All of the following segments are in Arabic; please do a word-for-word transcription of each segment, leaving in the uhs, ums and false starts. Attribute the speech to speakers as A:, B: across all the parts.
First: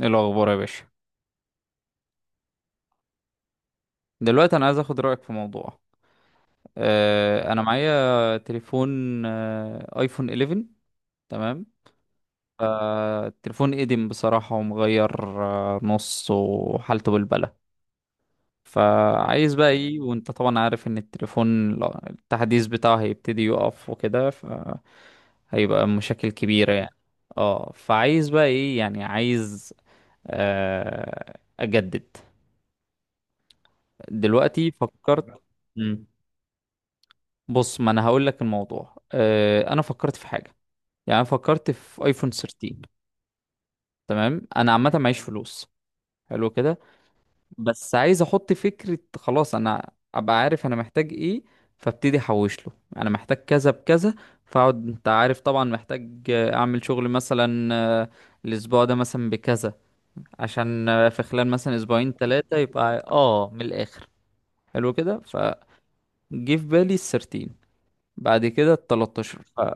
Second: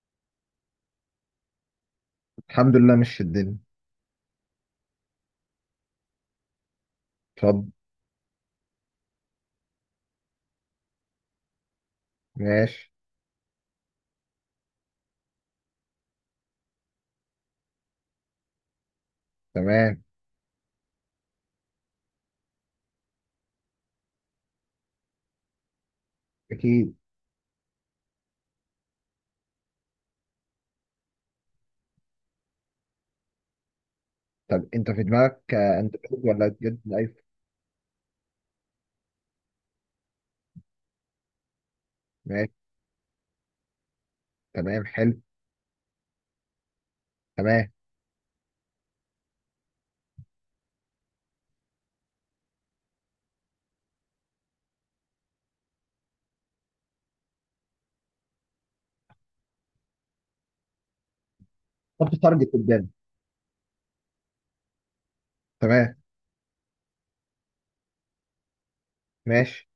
A: ايه الاخبار يا باشا؟
B: الحمد لله مش الدنيا.
A: دلوقتي انا عايز اخد رايك في موضوع. آه انا
B: اتفضل.
A: معايا تليفون، آه ايفون إحدى عشر، تمام.
B: ماشي.
A: فالتليفون قديم بصراحه، ومغير آه نص، وحالته بالبلة. فعايز بقى ايه،
B: تمام.
A: وانت طبعا عارف ان التليفون لا- التحديث بتاعه هيبتدي يقف وكده، فهيبقى مشاكل كبيره
B: اكيد.
A: يعني. اه فعايز بقى ايه يعني، عايز آه اجدد.
B: طب
A: دلوقتي
B: انت في
A: فكرت.
B: دماغك آه،
A: مم.
B: اندرويد ولا جد ايفون؟
A: بص، ما انا هقول لك الموضوع، آه، انا فكرت في حاجه. يعني انا فكرت في ايفون
B: ماشي.
A: ثلاثة عشر. تمام، انا
B: تمام
A: عامه معيش
B: حلو.
A: فلوس. حلو كده.
B: تمام.
A: بس عايز احط فكره، خلاص انا ابقى عارف انا محتاج ايه. فابتدي احوش له، انا محتاج كذا بكذا. فاقعد، انت عارف طبعا محتاج آه، اعمل شغل مثلا. آه، الاسبوع ده مثلا بكذا، عشان آه، في خلال مثلا اسبوعين
B: حط تارجت
A: ثلاثه
B: قدام.
A: يبقى اه من الاخر. حلو كده، فجه
B: تمام.
A: في بالي ال ثلاثة عشر. بعد كده ال تلتاشر،
B: ماشي.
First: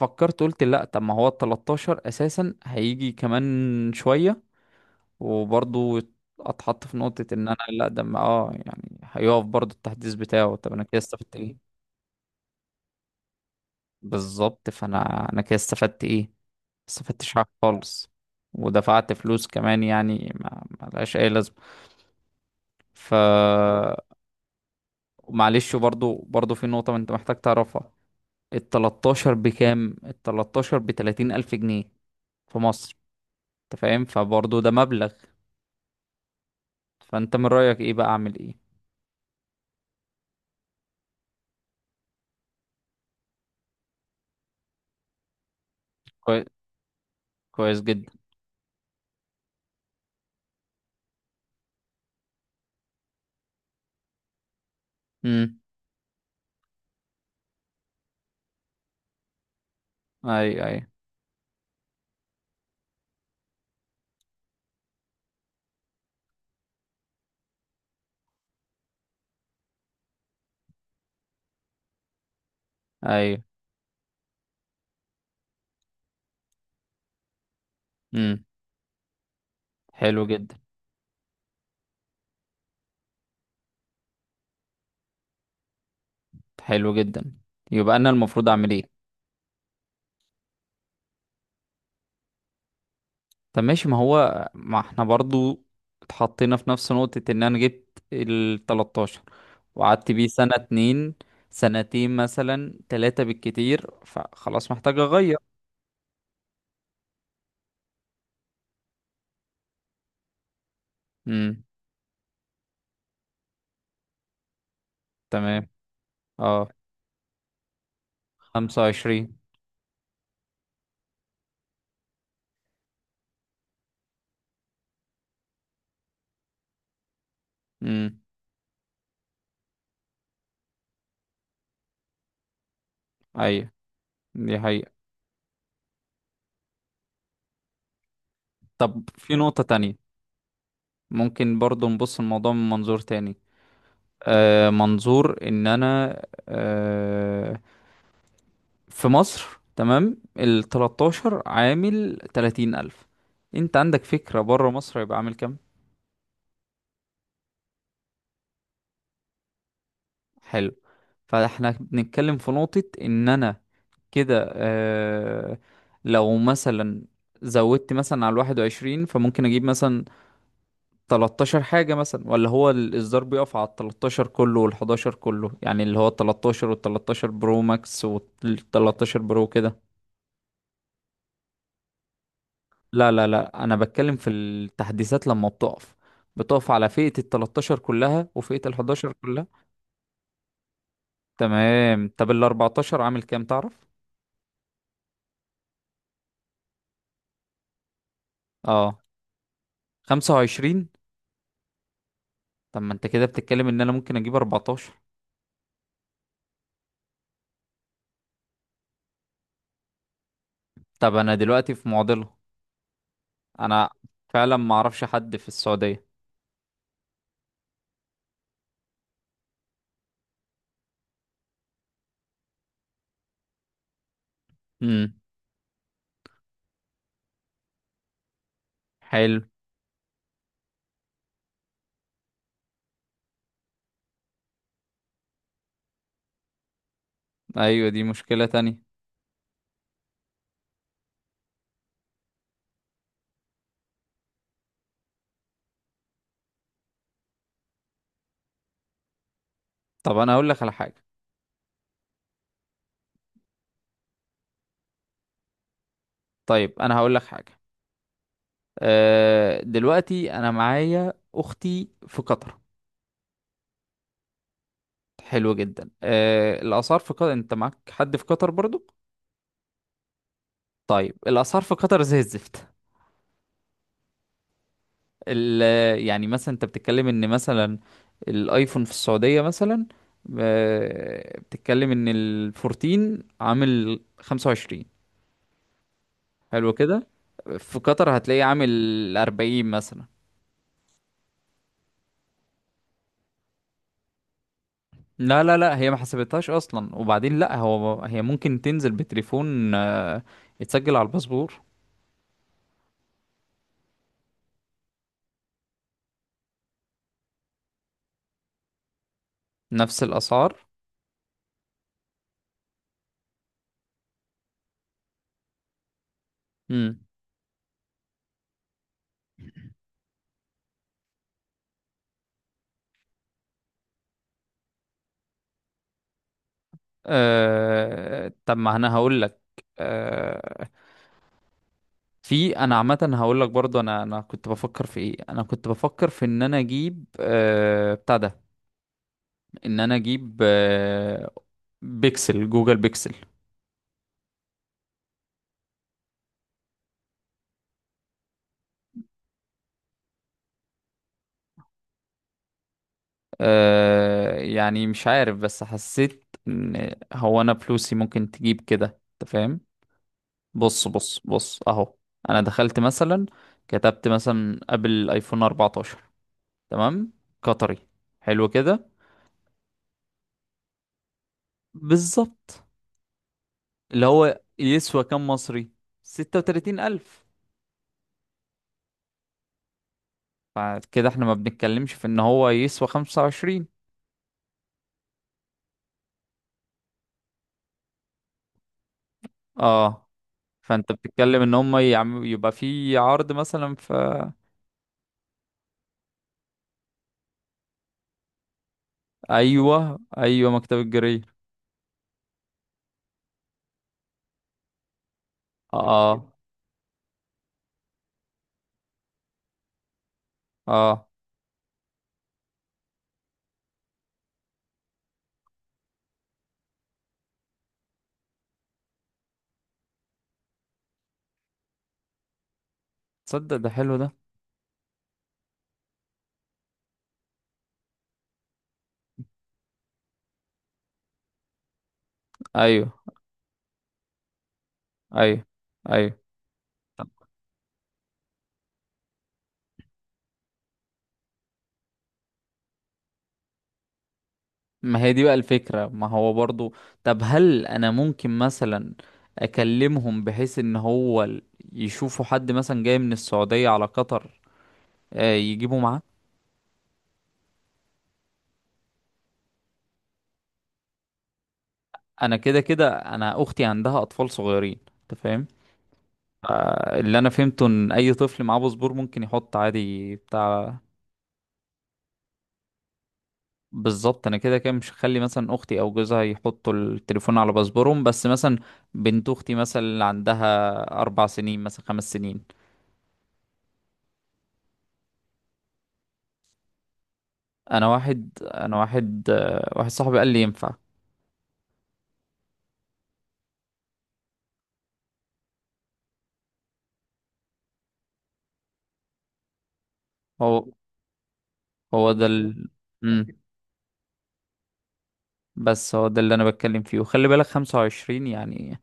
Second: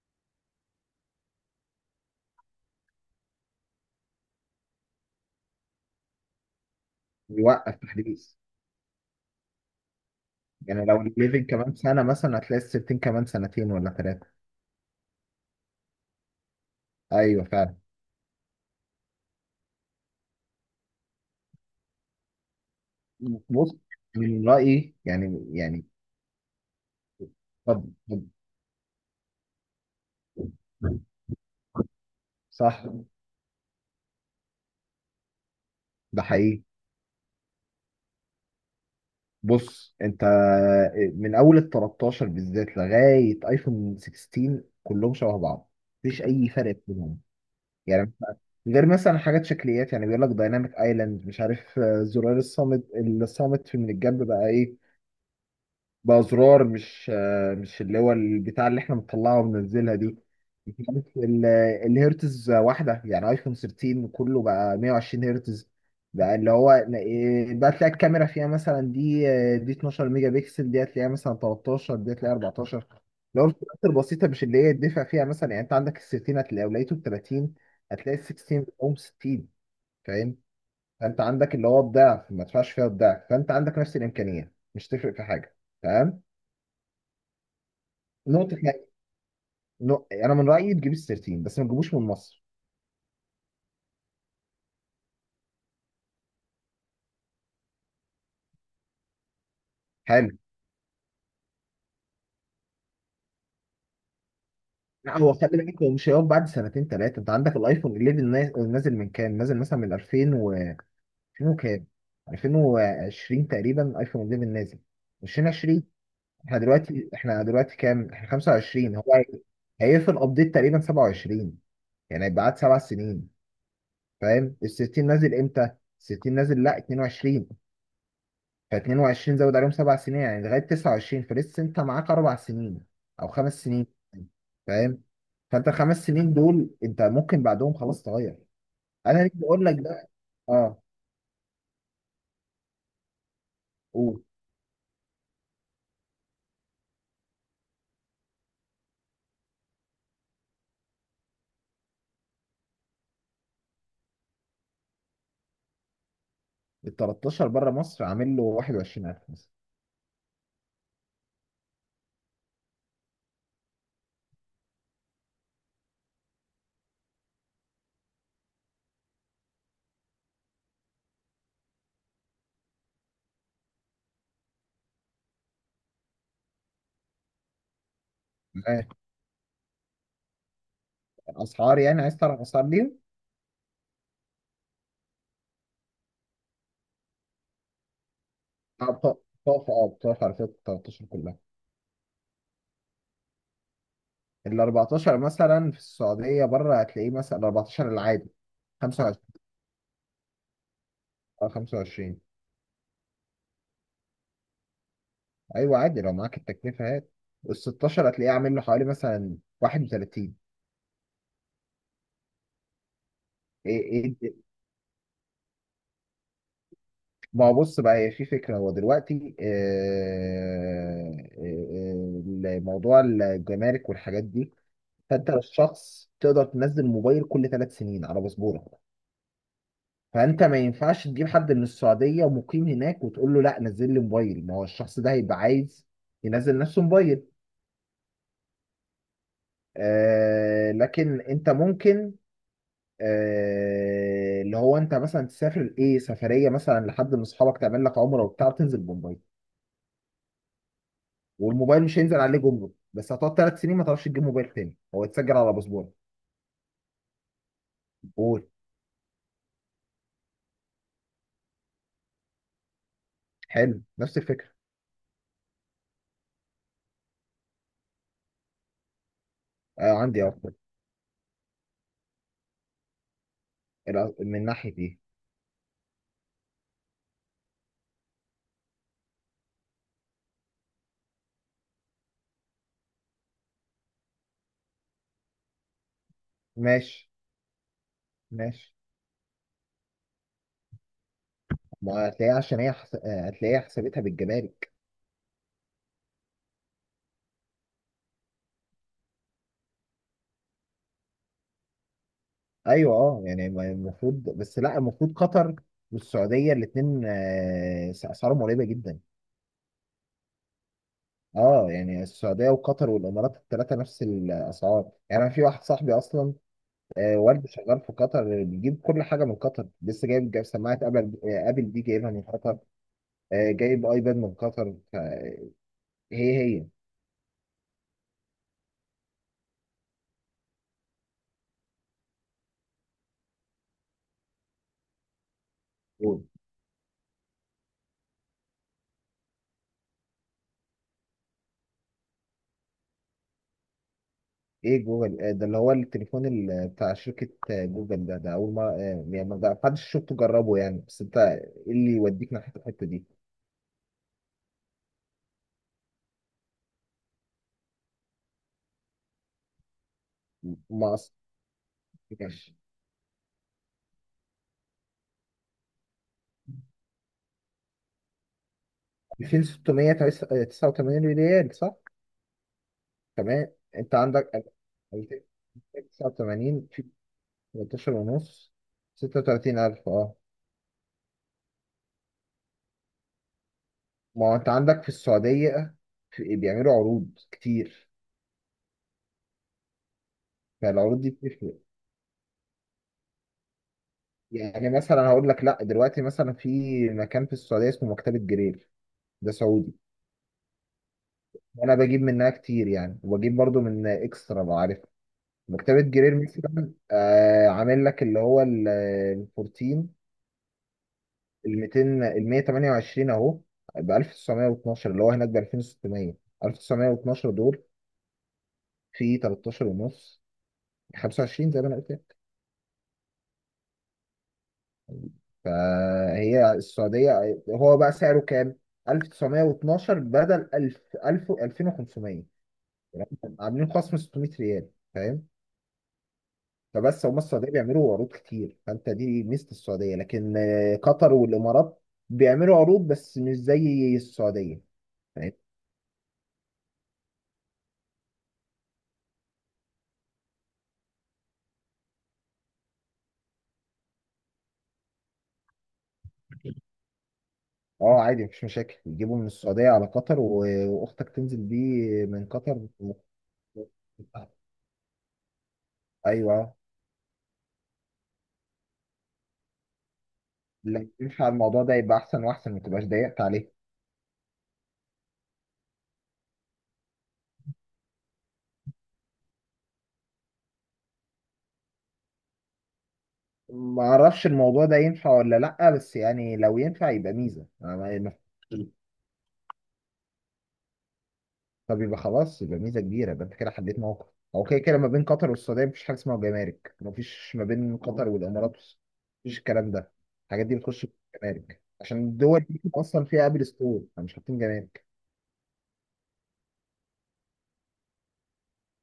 A: فكرت قلت لا، طب ما هو ال ثلاثة عشر اساسا هيجي كمان شويه، وبرضو اتحط في نقطه ان انا
B: يوقف
A: لا، ده ما-
B: تحديث،
A: اه يعني هيقف برضو التحديث بتاعه. طب انا
B: يعني
A: كده
B: لو
A: استفدت
B: الليفنج كمان
A: ايه؟
B: سنه مثلا هتلاقي السيفتين كمان سنتين ولا ثلاثه.
A: بالظبط، فانا انا كده استفدت ايه؟ ما استفدتش
B: ايوه
A: حاجه
B: فعلا.
A: خالص، ودفعت فلوس كمان، يعني ما ما لهاش اي لازمه. ف
B: بص، من رايي يعني
A: معلش،
B: يعني
A: برضو برضو في نقطه انت محتاج تعرفها.
B: اتفضل
A: ال تلتاشر بكام؟ ال تلتاشر ب
B: اتفضل.
A: تلاتين الف جنيه في
B: صح.
A: مصر، انت فاهم؟ فبرضه ده مبلغ.
B: ده حقيقي.
A: فانت من رأيك ايه بقى؟ اعمل ايه؟
B: بص انت، آه، من اول ال ثلاثة عشر بالذات لغايه ايفون ستاشر كلهم شبه بعض، مفيش
A: كوي...
B: اي فرق بينهم
A: كويس جدا.
B: يعني، غير مثلا حاجات شكليات، يعني بيقول لك دايناميك ايلاند، مش عارف، آه، زرار الصامت. الصامت في من الجنب بقى ايه،
A: امم.
B: بأزرار مش آه، مش اللي هو البتاع اللي احنا بنطلعها وبننزلها دي.
A: ايوه، ايوه.
B: كانت ال- الهرتز واحدة، يعني ايفون تلتاشر كله بقى مائة وعشرين هرتز. بقى اللي هو إيه، بقى تلاقي الكاميرا فيها مثلا دي، آه، دي اتناشر ميجا بكسل، دي هتلاقيها مثلا تلتاشر، دي هتلاقيها اربعتاشر
A: ايوه.
B: لو الفئات البسيطة، مش اللي هي يدفع فيها مثلا. يعني انت عندك ال تلتاشر هتلاقي لو لقيته ب ثلاثين، هتلاقي ال
A: امم.
B: ستاشر بتقوم ستين.
A: حلو
B: فاهم؟
A: جدا.
B: فانت عندك اللي هو الضعف، ما تدفعش فيها الضعف، فانت عندك نفس الإمكانية، مش تفرق في حاجة. تمام.
A: حلو جدا. يبقى انا المفروض
B: نقطة
A: اعمل
B: يعني،
A: ايه؟
B: نق- أنا من رأيي تجيب ال تلتاشر بس ما تجيبوش من مصر.
A: طب ماشي، ما هو ما احنا برضو اتحطينا في نفس نقطة ان انا جبت ال تلتاشر، وقعدت بيه
B: حلو.
A: سنة اتنين، سنتين مثلا تلاتة بالكتير، فخلاص محتاج
B: لا، هو
A: اغير.
B: خلي بالك، هو مش هيقف بعد سنتين ثلاثة. أنت عندك الأيفون حداشر ناز- نازل من كام؟ نازل مثلا من الفين و الفين
A: امم.
B: وكام؟ الفين وعشرين تقريبا أيفون احد عشر نازل،
A: تمام.
B: الفين وعشرين. احنا
A: اه،
B: دلوقتي احنا دلوقتي كام؟ احنا خمسه وعشرين، هو
A: خمسة وعشرين.
B: هي- هيقفل أبديت تقريبا سبعه وعشرين، يعني هيبقى قعد سبع سنين. فاهم؟ ال ستة عشر نازل إمتى؟ ال ستة عشر نازل لا اتنين وعشرين.
A: امم.
B: ف22 زود عليهم سبع سنين، يعني لغايه تسعة وعشرين، فلسه انت معاك اربع سنين او خمس
A: ايوه،
B: سنين.
A: دي حقيقة.
B: فاهم؟ فانت الخمس سنين دول انت ممكن بعدهم خلاص تغير.
A: طب
B: انا ليه
A: في نقطة
B: بقول لك
A: تانية،
B: ده؟ اه،
A: ممكن برضو نبص الموضوع من منظور تاني.
B: قول.
A: آه، منظور ان انا آه، في مصر، تمام، ال تلتاشر عامل تلاتين الف، انت عندك فكرة بره مصر هيبقى عامل كام؟
B: ال تلتاشر بره مصر عامل له واحد وعشرين الف مثلا.
A: حلو. فاحنا بنتكلم في نقطة ان انا كده، آه، لو مثلا زودت مثلا على الواحد وعشرين، فممكن اجيب مثلا تلتاشر حاجة مثلا، ولا هو الإصدار بيقف على تلتاشر كله وال إحداشر كله، يعني اللي هو تلتاشر وال تلتاشر برو ماكس وال
B: آه،
A: تلتاشر برو كده.
B: اسعار، يعني عايز تعرف اسعار ليهم؟
A: لا لا لا، انا بتكلم في التحديثات، لما بتقف بتقف على فئة ال تلتاشر كلها وفئة ال
B: آه،
A: إحداشر
B: بط-
A: كلها.
B: بتقف اه بتقف على فكره تلتاشر كلها.
A: تمام. طب ال اربعتاشر عامل كام تعرف؟
B: ال اربعتاشر مثلا في السعوديه بره هتلاقيه مثلا ال اربعتاشر العادي
A: اه،
B: خمسة وعشرين.
A: خمسة وعشرين.
B: اه خمسه وعشرين.
A: طب ما انت كده بتتكلم ان انا ممكن اجيب اربعتاشر.
B: ايوه عادي، لو معاك التكلفه هات. ال ستاشر هتلاقيه عامل له حوالي مثلا واحد وثلاثين.
A: طب انا دلوقتي في معضلة.
B: إيه
A: انا
B: إيه إيه.
A: فعلا ما اعرفش حد في السعودية.
B: ما هو بص بقى، هي في فكره، هو دلوقتي آه، آه، آه، موضوع الجمارك والحاجات دي.
A: امم.
B: فانت الشخص تقدر تنزل موبايل كل ثلاث سنين على باسبورك.
A: حلو.
B: فانت ما ينفعش تجيب حد من السعوديه ومقيم هناك وتقول له لا نزل لي موبايل، ما هو الشخص ده هيبقى عايز ينزل نفسه موبايل.
A: ايوه، دي مشكلة تانية.
B: آه لكن انت ممكن آه، اللي هو انت مثلا تسافر ايه سفريه مثلا لحد من اصحابك، تعمل لك عمره وبتاع وتنزل بموبايل.
A: طب انا هقول لك على حاجة.
B: والموبايل مش هينزل عليه جمرك، بس هتقعد ثلاث سنين ما تعرفش تجيب موبايل تاني، هو يتسجل على باسبورك.
A: طيب انا هقول لك حاجة.
B: قول.
A: أه دلوقتي انا معايا اختي في قطر.
B: حلو، نفس الفكره.
A: حلو جدا. آه، الاسعار في قطر، انت معاك حد في قطر برضو؟
B: آه عندي افكار.
A: طيب الاسعار في قطر زي الزفت.
B: الأ- من ناحيه دي.
A: ال... يعني مثلا انت بتتكلم ان مثلا الايفون في السعوديه مثلا، آه، بتتكلم ان ال اربعتاشر عامل خمسة وعشرين، حلو كده.
B: ماشي.
A: في قطر هتلاقيه
B: ماشي،
A: عامل اربعين مثلا.
B: ما هتلاقيها عشان هي حس... آه، هتلاقيها حسابتها بالجمارك.
A: لا لا لا، هي ما حسبتهاش اصلا، وبعدين لا، هو هي ممكن تنزل بتليفون آه، يتسجل على الباسبور.
B: ايوه اه، يعني ما- المفروض، بس لا، المفروض قطر والسعوديه الاثنين اسعارهم قريبه جدا.
A: نفس الاسعار.
B: اه، يعني السعوديه وقطر والامارات الثلاثه نفس الاسعار، يعني انا في واحد صاحبي اصلا
A: مم.
B: آه، والده شغال في قطر، بيجيب كل حاجه من قطر، لسه جايب جايب سماعه ابل، آه، ابل دي جايبها من قطر، آه، جايب ايباد من قطر ف- هي هي.
A: أه... طب ما انا هقول لك. أه... في، انا عامه هقول لك برضو، انا انا كنت بفكر في ايه، انا كنت بفكر
B: جوجل.
A: في ان انا اجيب أه... بتاع ده. ان انا اجيب أه... بيكسل، جوجل بيكسل.
B: ايه جوجل؟ آه، ده اللي هو التليفون ال- بتاع شركه آه، جوجل ده ده اول ما آه، يعني ما حدش شفته جربه يعني، بس انت ايه اللي يوديك ناحيه الحته دي؟
A: أه... يعني مش عارف، بس حسيت ان هو انا فلوسي ممكن تجيب كده، انت فاهم. بص
B: ما اصلا.
A: بص بص اهو. انا
B: ماشي.
A: دخلت مثلا، كتبت مثلا قبل ايفون اربعتاشر، تمام، قطري، حلو كده.
B: الفين وستمية تسعه وتمانين ريال، صح.
A: بالظبط.
B: تمام انت
A: اللي هو
B: عندك
A: يسوى كام مصري؟ ستة
B: تسعة وثمانين
A: وتلاتين
B: في
A: ألف.
B: تلتاشر ونص، ستة وتلاتين الف، اه.
A: فكده احنا ما بنتكلمش في ان هو يسوى خمسة وعشرين.
B: ما هو انت عندك في السعودية في بيعملوا عروض كتير،
A: اه. فانت
B: فالعروض دي
A: بتتكلم ان
B: بتفرق.
A: هم يعم... يبقى في عرض مثلا في.
B: يعني مثلا هقول لك لا، دلوقتي مثلا في مكان في السعودية اسمه مكتبة جرير، ده سعودي.
A: ايوه ايوه، مكتب الجرير.
B: وانا بجيب منها كتير يعني، وبجيب برضو من اكسترا لو عارف. مكتبة جرير
A: اه.
B: مثلا آه عامل لك اللي هو ال أربعتاشر،
A: اه.
B: ال اربعتاشر ال ميتين ال مية وتمانيه وعشرين اهو ب الف وتسعمية واتناشر، اللي هو هناك ب الفين وستمية. الف وتسعمية واتناشر دول في تلتاشر ونص، خمسه وعشرين، زي ما انا قلت لك.
A: تصدق ده حلو ده.
B: فهي السعوديه هو بقى سعره كام؟ الف وتسعمية واتناشر بدل الف الف ألفين وخمسمائة،
A: ايوه
B: يعني عاملين خصم ستمية ريال. فاهم؟
A: ايوه. ايوه.
B: فبس هم السعوديه بيعملوا عروض كتير، فانت دي ميزه السعوديه، لكن آه، قطر والامارات بيعملوا عروض بس مش زي السعوديه.
A: ما هي دي
B: فاهم؟
A: بقى الفكرة، ما هو برضو. طب هل انا ممكن مثلا اكلمهم بحيث ان هو ال- يشوفوا حد مثلا جاي من السعودية على قطر، آه، يجيبوا معاه.
B: اه عادي مفيش مشاكل، يجيبوا من السعوديه على قطر و- واختك تنزل بيه من
A: انا
B: قطر.
A: كده كده، انا اختي عندها اطفال صغيرين انت فاهم.
B: ايوه.
A: اللي انا فهمته ان اي طفل معاه باسبور ممكن يحط عادي بتاع.
B: لو ينفع الموضوع ده يبقى احسن واحسن، ما تبقاش ضيقت عليه.
A: بالظبط، انا كده كده مش هخلي مثلا اختي او جوزها يحطوا التليفون على باسبورهم، بس مثلا بنت اختي مثلا اللي عندها اربع سنين مثلا، خمس سنين.
B: ما اعرفش الموضوع ده ينفع ولا لا، بس يعني لو ينفع يبقى ميزه. أنا
A: انا
B: ما- ما-
A: واحد انا واحد آه، واحد صاحبي قال لي ينفع.
B: طب يبقى خلاص، يبقى ميزه كبيره، يبقى انت كده حددت موقف. هو كده كده ما بين قطر والسعوديه مفيش حاجه اسمها جمارك، مفيش ما بين قطر والامارات والس- مفيش الكلام ده. الحاجات دي
A: هو
B: بتخش في الجمارك عشان
A: هو ده
B: الدول دي
A: ال...
B: اصلا
A: مم.
B: فيها ابل ستور، فمش حاطين جمارك.
A: بس هو ده اللي انا بتكلم فيه، وخلي بالك خمسة وعشرين يعني.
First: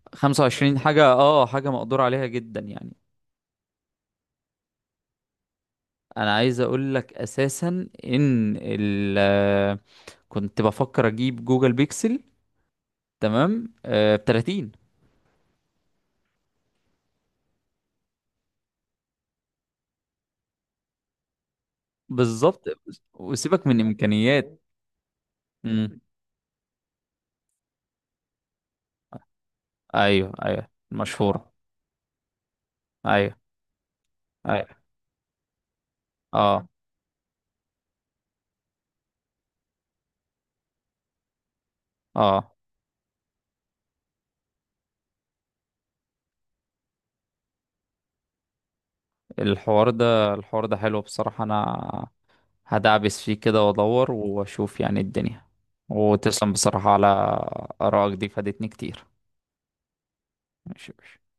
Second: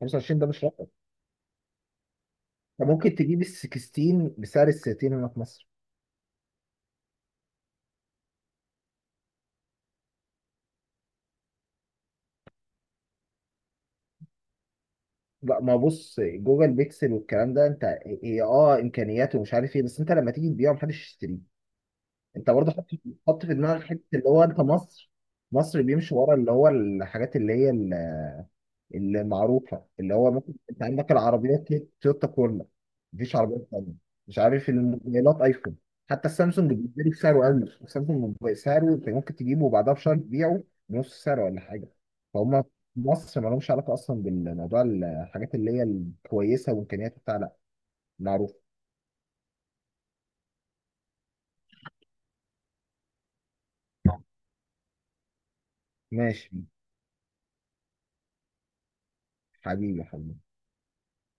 B: خمسه وعشرين ده مش
A: خمسة وعشرين
B: رقم،
A: حاجة، اه حاجة مقدور عليها جدا
B: انت
A: يعني.
B: ممكن تجيب ال ستاشر بسعر ال تلاتين هنا في مصر.
A: انا عايز اقول لك اساسا ان ال كنت بفكر اجيب جوجل بيكسل، تمام، ب تلاتين.
B: لا ما بص، جوجل بيكسل والكلام ده، انت، هي اه امكانياته ومش عارف ايه، بس انت لما تيجي تبيعه محدش يشتريه. انت
A: بالظبط،
B: برضه حط، حط في
A: وسيبك من
B: دماغك حته اللي هو
A: امكانيات.
B: انت مصر. مصر
A: امم.
B: بيمشي ورا اللي هو الحاجات اللي هي المعروفه، اللي هو
A: ايوه
B: مثلا
A: ايوه،
B: انت عندك
A: المشهوره.
B: العربيات دي تويوتا كورلا،
A: ايوه.
B: مفيش عربيات ثانيه. مش عارف
A: ايوه.
B: الموبايلات ايفون، حتى
A: اه.
B: السامسونج بيتباع بسعره اقل، السامسونج بسعره انت ممكن تجيبه وبعدها بشهر تبيعه بنص سعره ولا حاجه.
A: اه.
B: فهم في مصر ما لهمش علاقه اصلا بالموضوع، الحاجات اللي هي الكويسه وامكانيات بتاع، لا، معروف.
A: الحوار ده الحوار ده حلو بصراحه، انا هدعبس فيه كده وادور واشوف يعني الدنيا.
B: ماشي.
A: وتسلم بصراحه على ارائك دي، فادتني كتير.
B: حبيبي حبيبي.
A: ماشي يا باشا.